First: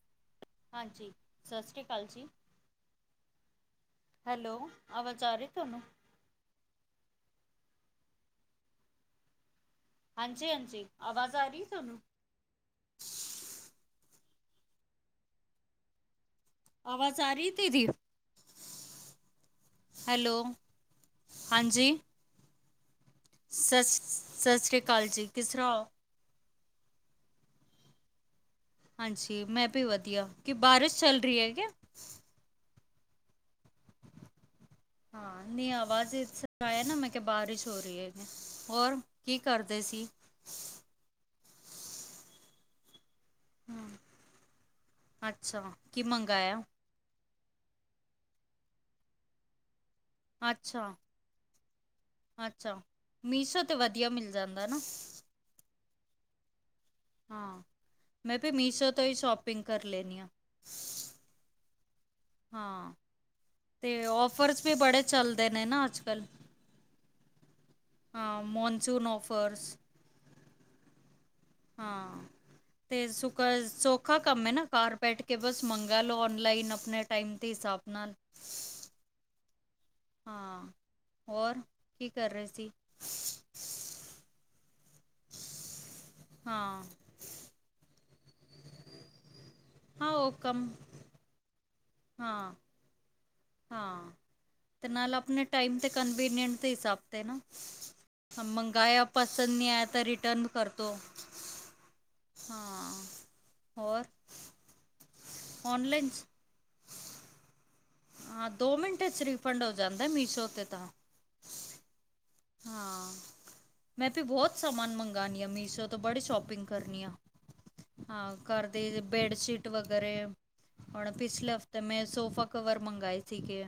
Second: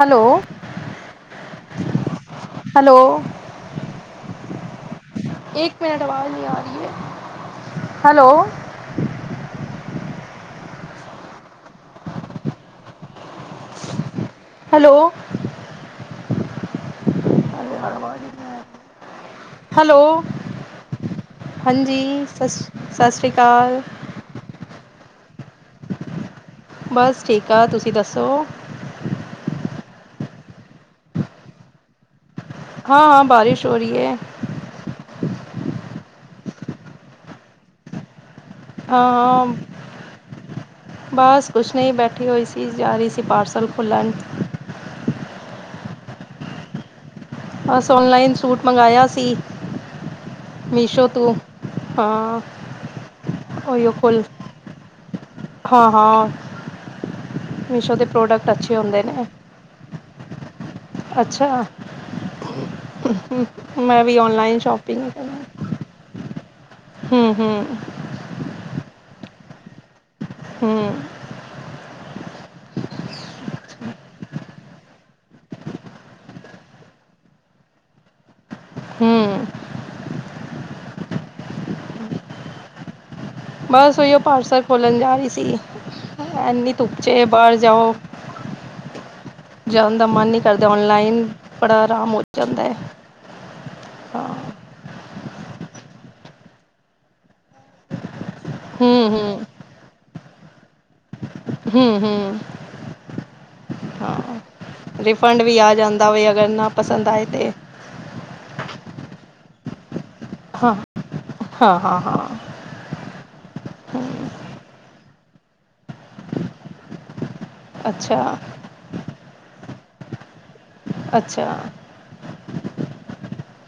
Hello ਹਾਂਜੀ ਸਤਿ ਸ਼੍ਰੀ ਅਕਾਲ ਜੀ ਹੈਲੋ ਹੈਲੋ ਅਵਾਚ ਆ ਰਿ ਇੱਕ ਮਿੰਟ ਆਵਾਜ਼ ਨਹੀਂ ਆ ਰਹੀ ਹੈ ਹੈਲੋ ਹਾਂਜੀ ਹਾਂਜੀ ਆਵਾਜ਼ ਆ ਰਹੀ ਤੁਹਾਨੂੰ ਹੈਲੋ ਆਵਾਜ਼ ਆ ਰਹੀ ਦੀਦੀ ਹਰ ਬਾਅਦ [unintelligible] ਹੈਲੋ, ਹਾਂਜੀ ਸਸੀ ਸਤਿ ਸ੍ਰੀ ਆਕਾਲ ਸ ਸਤਿ ਸ੍ਰੀ ਅਕਾਲ ਜੀ, ਕਿਸ ਤਰ੍ਹਾਂ ਹੋ? ਬਸ ਠੀਕ ਠਾਕ ਤੁਸੀਂ ਦੱਸੋ? ਹਾਂਜੀ ਮੈਂ ਵੀ ਵਧੀਆ, ਕਿ ਬਾਰਿਸ਼ ਚੱਲ ਰਹੀ ਆ ਕਿਆ? ਹਾਂ ਹਾਂ ਬਾਰਿਸ਼ ਹੋ ਰਹੀ ਏ। ਹਾਂ ਨਹੀਂ ਆਵਾਜ਼ ਇਸ ਤਰ੍ਹਾਂ ਆ ਰਹੀ ਨਾ ਮੈਂ ਕਿਹਾ ਬਾਰਿਸ਼ ਹੋ ਰਹੀ ਏ। ਔਰ ਹਾਂ ਕੀ ਹਾਂ ਕਰਦੇ ਸੀ? ਬਸ ਕੁਛ ਨਹੀਂ ਬੈਠੀ ਹੋਈ ਸੀ ਜਾ ਰਹੀ ਸੀ ਪਾਰਸਲ ਹਮ, ਖੁੱਲਣ। ਅੱਛਾ ਕੀ ਮੰਗਾਇਆ? ਬਸ ਔਨਲਾਈਨ ਸੂਟ ਮੰਗਇਆ ਸੀ ਅੱਛਾ ਮੀਸ਼ੋ ਤੋਂ। ਹਾਂ ਅੱਛਾ, ਮੀਸ਼ੋ ਤੇ ਉਹੀਓ ਵਧੀਆ ਕੁਲ ਮਿਲ ਜਾਂਦਾ ਏਨਾ। ਹਾਂ, ਹਾਂ। ਹਾਂ, ਮੀਸ਼ੋ ਦੇ ਮੈਂ ਪ੍ਰੋਡਕਟ ਵੀ ਅੱਛੇ ਮੀਸ਼ੋ ਹੁੰਦੇ ਤੋਂ ਈ ਨੇ ਸ਼ੋਪਿੰਗ ਕਰ ਲੈਨੀ ਆ। ਅੱਛਾ ਅ ਹਾਂ। ਹਮ ਤੇ ਔਫਰਸ ਵੀ ਬੜੇ ਚੱਲਦੇ ਨੇ ਨਾ ਅੱਜ-ਕੱਲ੍ਹ। ਹੂੰ ਹੂੰ। ਹਾਂ ਮੌੋਨਸੂਨ ਔਫਰਸ। ਹੂੰ। ਹਾਂ। ਤੇ ਸੁਖਾ, ਸੌਖਾ ਕੰਮ ਏ ਨਾ, ਘਰ ਬੈਠ ਕੇ ਬਸ ਮੰਗਾ ਲਓ, ਔਨਲਾਈਨ ਆਪਣੇ ਟਾਈਮ ਦੇ ਹਿਸਾਬ ਨਾਲ। ਹੂੰ। ਹਾਂ, ਹੋਰ ਕੀ ਕਰ ਰਹੇ ਸੀ? ਬਸ ਉਹੀਓ ਪਾਰਸਲ ਖੋਲਣ ਜਾ ਰਹੀ ਸੀ, ਐਨੀ ਹਾਂ ਧੁੱਪ ਚੇ ਬਾਹਰ ਜਾਊ। ਜਾਣ ਦਾ ਹਾਂ ਮਨ ਉਹ ਨੀ ਕੰਮ ਕਰਦਾ, ਔਨਲਾਈਨ ਬੜਾ ਆਰਾਮ ਔ ਹਾਂ ਜਾਂਦਾ ਐ। ਹਾਂ ਤੇ ਨਾਲ ਆਪਣੇ ਟਾਈਮ ਤੇ ਕਨਵੀਨੀਂਟ ਦੇ ਹਿਸਾਬ ਤੇ ਨਾ ਮੰਗਾਇਆ ਹੂੰ ਹੂੰ ਪਸੰਦ ਨੀ ਆਇਆ ਤਾਂ ਰਿਟਰਨ ਕਰ ਦਿਉ ਹੂੰ ਹੂੰ ਹਾਂ ਹੋਰ ਹਾਂ। ਰੀਫੰਡ ਵੀ ਆ ਜਾਂਦਾ ਔਨਲਾਈਨ 'ਚ ਆ, ਅਗਰ ਨਾ ਪਸੰਦ ਆਏ ਤੇ। ਹਾਂ ਦੋ ਮਿੰਟਾਂ ਚ ਰੀਫੰਡ ਹੋ ਜਾਂਦਾ ਮੀਸ਼ੋ 'ਤੇ ਹਾਂ, ਤਾਂ ਹਾਂ, ਹਾਂ, ਹਾਂ। ਹਾਂ, ਮੈਂ ਤੇ ਬਹੁਤ ਸਮਾਨ ਮੰਗਾਣੀ ਆ ਮੀਸ਼ੋ ਤੋਂ ਬੜੀ ਸ਼ੋਪਿੰਗ ਕਰਨੀ ਆ। ਅੱਛਾ ਹਾਂ, ਘਰ ਦੇ ਬੈਡਸ਼ੀਟ ਵਗੈਰੇ ਹੁਣ ਅੱਛਾ ਪਿਛਲੇ ਹਫ਼ਤੇ ਮੈਂ ਸੋਫਾ ਕਵਰ ਮੰਗਾਏ ਸੀਗੇ।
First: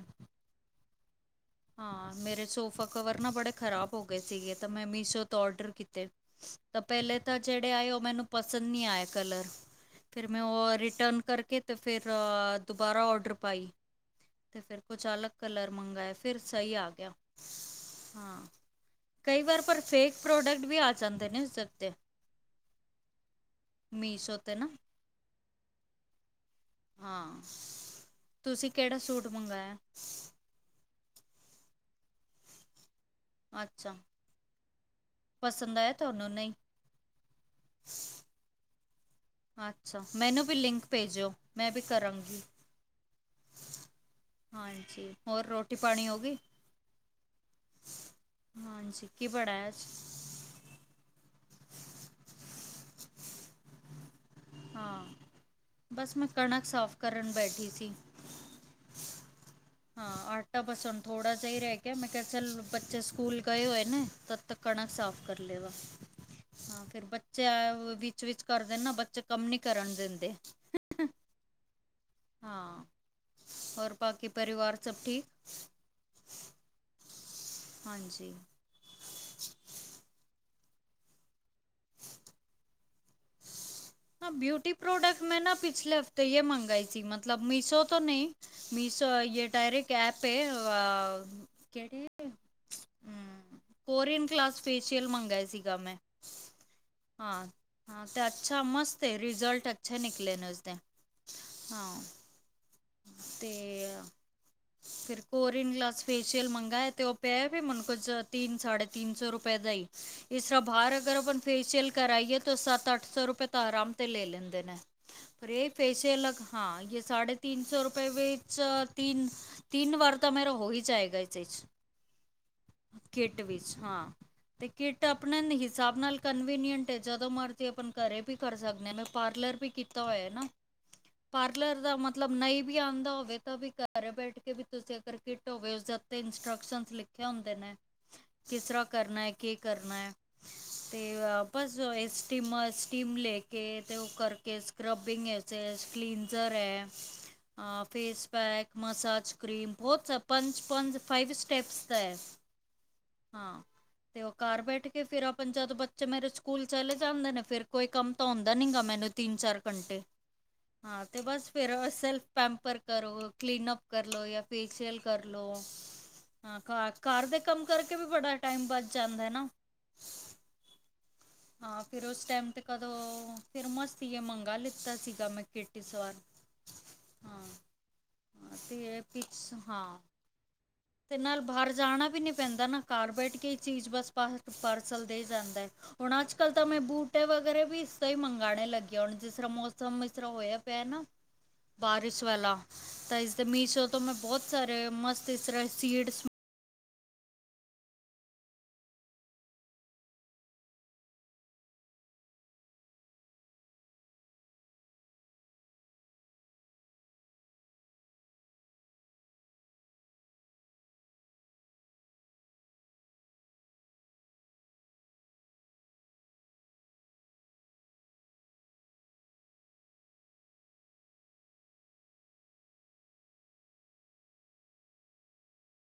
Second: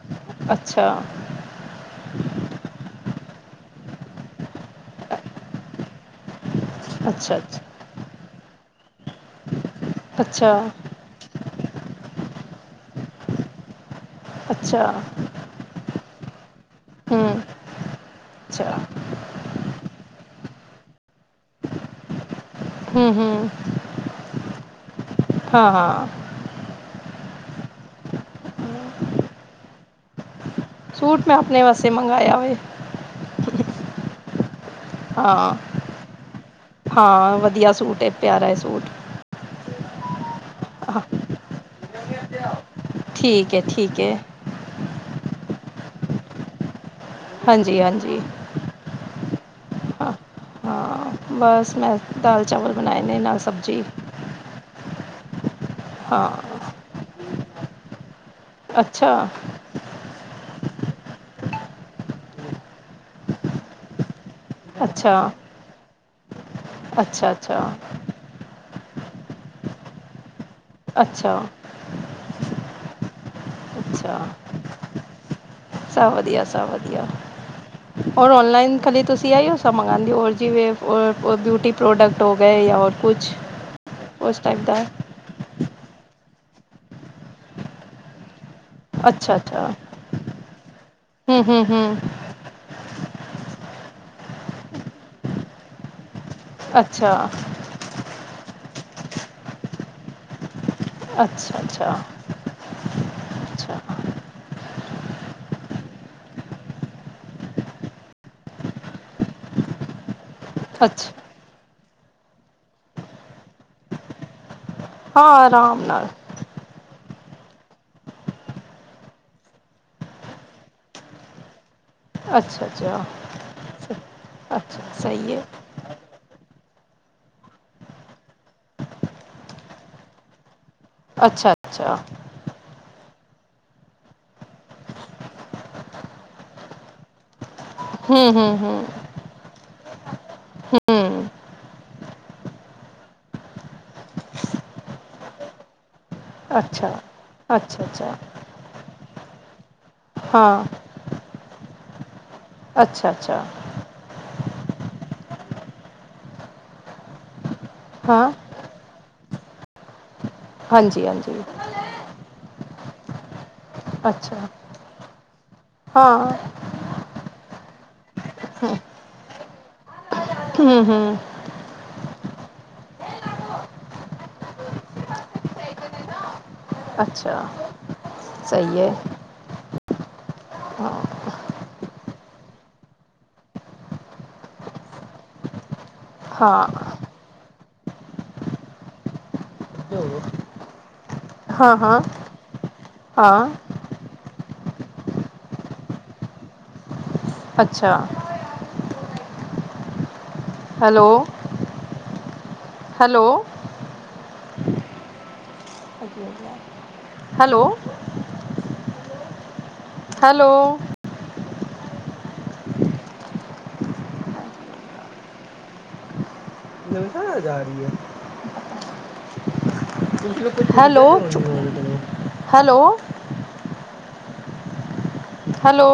ਅੱਛਾ। ਹਾਂ ਮੇਰੇ ਸੋਫਾ ਕਵਰ ਨਾ ਬੜੇ ਖ਼ਰਾਬ ਹੋ ਗਏ ਸੀਗੇ ਤਾਂ ਮੈਂ ਮੀਸ਼ੋ ਤੋਂ ਔਡਰ ਕੀਤੇ। [inaudible] ਤਾਂ ਪਹਿਲੇ ਤਾਂ ਅੱਛਾ ਜਿਹੜੇ ਆਏ ਉਹ ਮੈਨੂੰ ਪਸੰਦ ਨਹੀਂ ਆਏ ਕਲਰ, ਫਿਰ ਮੈਂ ਅੱਛਾ ਉਹ ਰਿਟਰਨ ਕਰਕੇ ਤੇ ਫਿਰ ਦੁਬਾਰਾ ਔਡਰ ਪਾਈ, ਤੇ ਫਿਰ ਅੱਛਾ ਕੁਛ ਅਲੱਗ ਕਲਰ ਮੰਗਾਏ। ਫਿਰ ਸਹੀ ਆ ਗਿਆ, ਹੂੰ ਹਾਂ। ਅੱਛਾ ਕਈ ਵਾਰ ਪਰ ਫੇਕ ਪ੍ਰੋਡਕਟ ਵੀ ਆ ਜਾਂਦੇ ਨੇ ਉਸਦੇ ਉੱਤੇ। ਹੂੰ ਹੂੰ। ਮੀਸੋ ਤੇ ਨਾ। ਹਾਂ, ਹਾਂ। ਹਾਂ, ਤੁਸੀਂ ਕਿਹੜਾ ਸੂਟ ਮੰਗਾਇਆ? ਸੂਟ ਮੈਂ ਆਪਣੇ ਵਾਸਤੇ ਮੰਗਾਇਆ ਵੇ। ਅੱਛਾ। ਹਾਂ, ਪਸੰਦ ਆਇਆ ਤੁਹਾਨੂੰ ਨਹੀਂ ਹਾਂ ਵਧੀਆ ਸੂਟ ਏ ਪਿਆਰਾ ਏ ਸੂਟ। ਅੱਛਾ, ਮੈਨੂੰ ਵੀ ਲਿੰਕ ਹਾਂ ਭੇਜਿਓ, ਮੈਂ ਵੀ ਕਰਾਂਗੀ। ਠੀਕ ਏ, ਠੀਕ ਏ। ਹਾਂਜੀ, ਹੋਰ ਰੋਟੀ ਪਾਣੀ ਹੋ ਗਈ? ਹਾਂਜੀ, ਹਾਂਜੀ। ਹਾਂਜੀ ਕੀ ਪੜਾ ਐ ਅੱਜ ਹਾਂ ਹਾਂ। ਬਸ, ਮੈਂ ਦਾਲ-ਚਾਵਲ ਬਨਾਏ ਨੇ ਨਾਲ ਸਬਜ਼ੀ। ਹਾਂ, ਬਸ ਮੈਂ ਹਾਂ ਕਣਕ ਸਾਫ ਕਰਨ ਬੈਠੀ ਸੀ। ਅੱਛਾ। ਹਾਂ, ਆਟਾ ਬਸ ਹੋਨ ਥੋੜਾ ਜੇਆ ਈ ਰੈ ਗਿਆ, ਮੈਂ ਕੇਯਾ ਚਲ ਬੱਚੇ ਸਕੂਲ ਗਏ ਹੋਏ ਨੇ ਤਾਂ ਕਣਕ ਅੱਛਾ ਸਾਫ ਕਰ ਲੇਵਾ ਹਾਂ, ਫੇਰ ਅੱਛਾ ਬੱਚੇ ਅੱਛਾ ਆਏ ਹੋਏ ਵੀ ਵਿਚ ਕਰਦੇ ਨਾ, ਬੱਚੇ ਕੰਮ ਨੀ ਕਰਨ ਦਿੰਦੇ ਅੱਛਾ। ਹਾਂ, ਹੋਰ ਅੱਛਾ ਬਾਕੀ ਪਰਿਵਾਰ ਸਭ ਠੀਕ? ਸਭ ਵਧੀਆ, ਸਭ ਵਧੀਆ ਔਰ ਹਾਂਜੀ ਔਨਲਾਈਨ ਕਦੀ ਤੁਸੀਂ ਆਏ ਓ ਸਮਾਨ ਮੰਗਾਂਦੇ ਓ ਜੀਵੇ ਬਿਊਟੀ ਪ੍ਰੋਡਕਟ ਹੋ ਗਏ ਯਾਂ ਹੋਰ ਕੁਛ ਹਾਂ ਉਸ ਟਾਈਪ ਬਿਊਟੀ ਦਾ ਪ੍ਰੋਡਕਟ ਮੈਂ ਨਾ ਪਿਛਲੇ ਹਫ਼ਤੇ ਯੇ ਮੰਗਾਏ ਸੀ ਮਤਲਬ ਮੀਸ਼ੋ ਤੋਂ ਨਈਂ - ਮੀਸੋਏ ਅੱਛਾ ਯੇ ਅੱਛਾ ਡਾਇਰੇੈਕ ਐਪ ਏ, ਹੂੰ ਅ ਹੂੰ ਹੂੰ ਕੇੜੇ ਹੁੰ, ਕੋਰੀਅਨ ਗਲਾਸ ਫੇਸ਼ੀਅਲ ਮੰਗਾਏ ਸੀਗਾ ਮੈਂ। ਅੱਛਾ ਹਾਂ, ਹਾਂ ਤੇ ਅੱਛਾ ਮਸਤ ਏ ਰਿਜ਼ਲਟ ਅੱਛੇ ਨਿਕਲੇ ਨੇ ਉਸਦੇ। ਅੱਛਾ ਅੱਛਾ ਹਾਂ, ਅੱਛਾ ਤੇ ਫੇਰ ਕੋਰੀਨ ਗਲਾਸ ਫੇਸ਼ੀਅਲ ਮੰਗਾਏ ਤੇ ਓ ਪੈ ਵੀ ਮੈਨੂੰ ਕੁਝ ਤਿੰਨ ਸਾਢੇ ਤਿੰਨ ਸੌ ਰੁਪਏ ਦਾਈ। ਇਸਰਾ ਭਾਰ ਅੱਛਾ ਅਗਰ ਆਪਾਂ ਫੇਸ਼ੀਅਲ ਕਰਈਏ ਤਾਂ ਸੱਤ ਅੱਠ ਸੌ ਰੁਪਏ ਤੱਕ ਅਰਾਮ ਨਾਲ ਲੈ ਲੈਂਦੇ ਨੇ, ਹਾਂ ਪਰ ਏ ਆਰਾਮ ਨਾਲ ਫੇਸ਼ੀਅਲ ਹਾਂ, ਯੇ ਸਾਢੇ ਤਿੰਨ ਸੌ ਰੁਪਏ ਵਿੱਚ ਤਿੱਨ ਤਿੰਨ ਵਾਰ ਤਾਂ ਮੇਰਾ ਹੋਈ ਜਾਏਗਾ ਇਸ ਚ। ਅੱਛਾ ਅੱਛਾ ਕੇਟ ਵਿੱਚ ਹਾਂ, ਤੇ ਅੱਛਾ ਕੇਟ ਸਹੀ ਹੈ ਅਪਨਾ ਨ ਸਾਬ ਨਾਲ ਕਨਵੀਨੀਂਅਟ ਏ, ਜਦੋਂ ਮਰਦੀ ਆਪਾਂ ਘਰੇ ਵੀ ਕਰ ਸਕਦੇ ਆਂ, ਮੈਂ ਪਾਰਲਰ ਵੀ ਕੀਤਾ ਹੋਇਆ ਨਾ ਅੱਛਾ ਪਾਰਲਰ ਅੱਛਾ ਦਾ ਮਤਲਬ ਨਈਂ ਵੀ ਆਂਦਾ ਹੋਵੇ ਤਾਂ ਵੀ ਘਰ ਬੈਠ ਕੇ ਵੀ ਤੁਸੀਂ ਅਗਰ ਕੇਟ ਹੋਵੇ ਉਸਦੇ ਉਤੇ ਇੰਸਟਰਕਸ਼ਨ ਲਿਖ ਲਿਖੇ ਹੁੰਦੇ ਨੇ। ਹੂੰ ਹੂੰ ਕਿਸ ਹੂੰ ਤਰ੍ਹਾਂ ਕਰਨੈ, ਕੀ ਕਰਨੈ, ਤੇ ਹੂੰ ਬਸ ਇਸਟੀਮਰ ਟੀਮ ਲੈ ਕੇ, ਤੇ ਓ ਕਰਕੇ ਸਕਰੱਬਿੰਗ ਚ ਕਲੀਨ ਜ਼ਰ ਐ, ਅੱਛਾ ਅੱਛਾ ਅੱਛਾ ਫੇਸ ਪੈਕ ਮਸਾਜ ਕਰ੍ਰੀਮ ਬੋਤ ਸ ਹਾਂ ਪੰਜ-ਪੰਜ, ਫਾਈਵ ਸਟੈਪਸ ਦਾ ਐ। ਅੱਛਾ ਅੱਛਾ ਹਾਂ। ਤੇ ਓ ਘਰ ਬੈਠ ਕੇ ਫੇਰ ਆਪਨ ਜਦੋਂ ਬੱਚੇ ਮੇਰੇ ਸਕੂਲ ਚਲੇ ਜਾਂਦੇ ਨੇ ਫੇਰ ਕੋਈ ਕੰਮ ਹਾਂ ਤਾਂ ਹੁੰਦਾ ਦਾ ਨਿਗਾ ਮੈਨੂੰ ਤਿੰਨ-ਚਾਰ ਘੰਟੇ ਹਾਂ, ਹਾਂਜੀ ਤੇ ਹਾਂਜੀ ਬਸ ਫੇਰ ਅਸ ਪੈਂਪਰ ਕਰੋ‍, ਕਲੀਨਅਪ ਕਰ ਲੋ ਅੱਛਾ ਯਾਂ ਫੇਸ਼ਅਲ ਕਰ ਲੋ ਹਾਂ, ਘਰ ਘਰ ਦੇ ਕੰਮ ਕਰਕੇ ਵੀ ਬੜਾ ਟਾਈਮ ਬੱਚ ਜਾਂਦੈ ਨਾ। ਹੁੰ-ਹੁੰ। ਹਾਂ, ਫੇਰ ਓਸ ਟਾਈਮ ਤੇ ਕਦੋਂ ਫੇਰ ਮਸੀਏ ਮੰਗਾ ਲਿੱਤਾ ਸੀਗਾ ਮੈਂ ਕੇਟ ਇਸ ਵਾਰ ਅੱਛਾ ਹਾਂ, ਸਹੀ ਤੇ ਹੈ ਐ ਪਿਕਸ, ਹਾਂ। [inaudible] ਤੇ ਨਾਲ ਬਾਹਰ ਜਾਣਾ ਵੀ ਨੀ ਪੈਂਦਾ ਨਾ ਘਰ ਬੈਠ ਕੇ ਚੀਜ਼ ਬਸ, ਪਾਰਸਲ ਦੇ ਜਾਂਦੈ। ਹੋਨ ਅਜ ਕੱਲ ਹਾਂ ਤਾਂ ਮੈਂ ਬੂਟ ਟੇ ਵਗੈਰਾ ਵੀ ਸਈ ਮੰਗਾਣੇ ਲੱਗੇ ਹੁਣ ਜਿਸ ਤਰ੍ਹਾਂ ਮੌਸਮ ਇਸ ਤਰ੍ਹਾਂ ਹੋਇਆ ਪਿਆ ਨਾ। ਹਾਂ ਹਾਂ ਬਾਰਿਸ਼ ਵਾਲਾ, ਤਾਂ ਹਾਂ ਇਸਦੇ ਮੀਸ਼ੋ ਤੋਂ ਮੈਂ ਬੋਤ ਸਾਰੇ ਮਸਤ ਜਿਸ ਤਰਾਂ ਏ ਸੀਡਸ ਅੱਛਾ। ਹੈਲੋ। ਹੈਲੋ, ਹਾਂਜੀ ਵਦੀਆ। ਹੈਲੋ। ਹੈਲੋ। ਵਾਜ਼ ਜਾ ਰਈ ਐ। ਹੈਲੋ-ਹੈਲੋ। ਹੈਲੋ।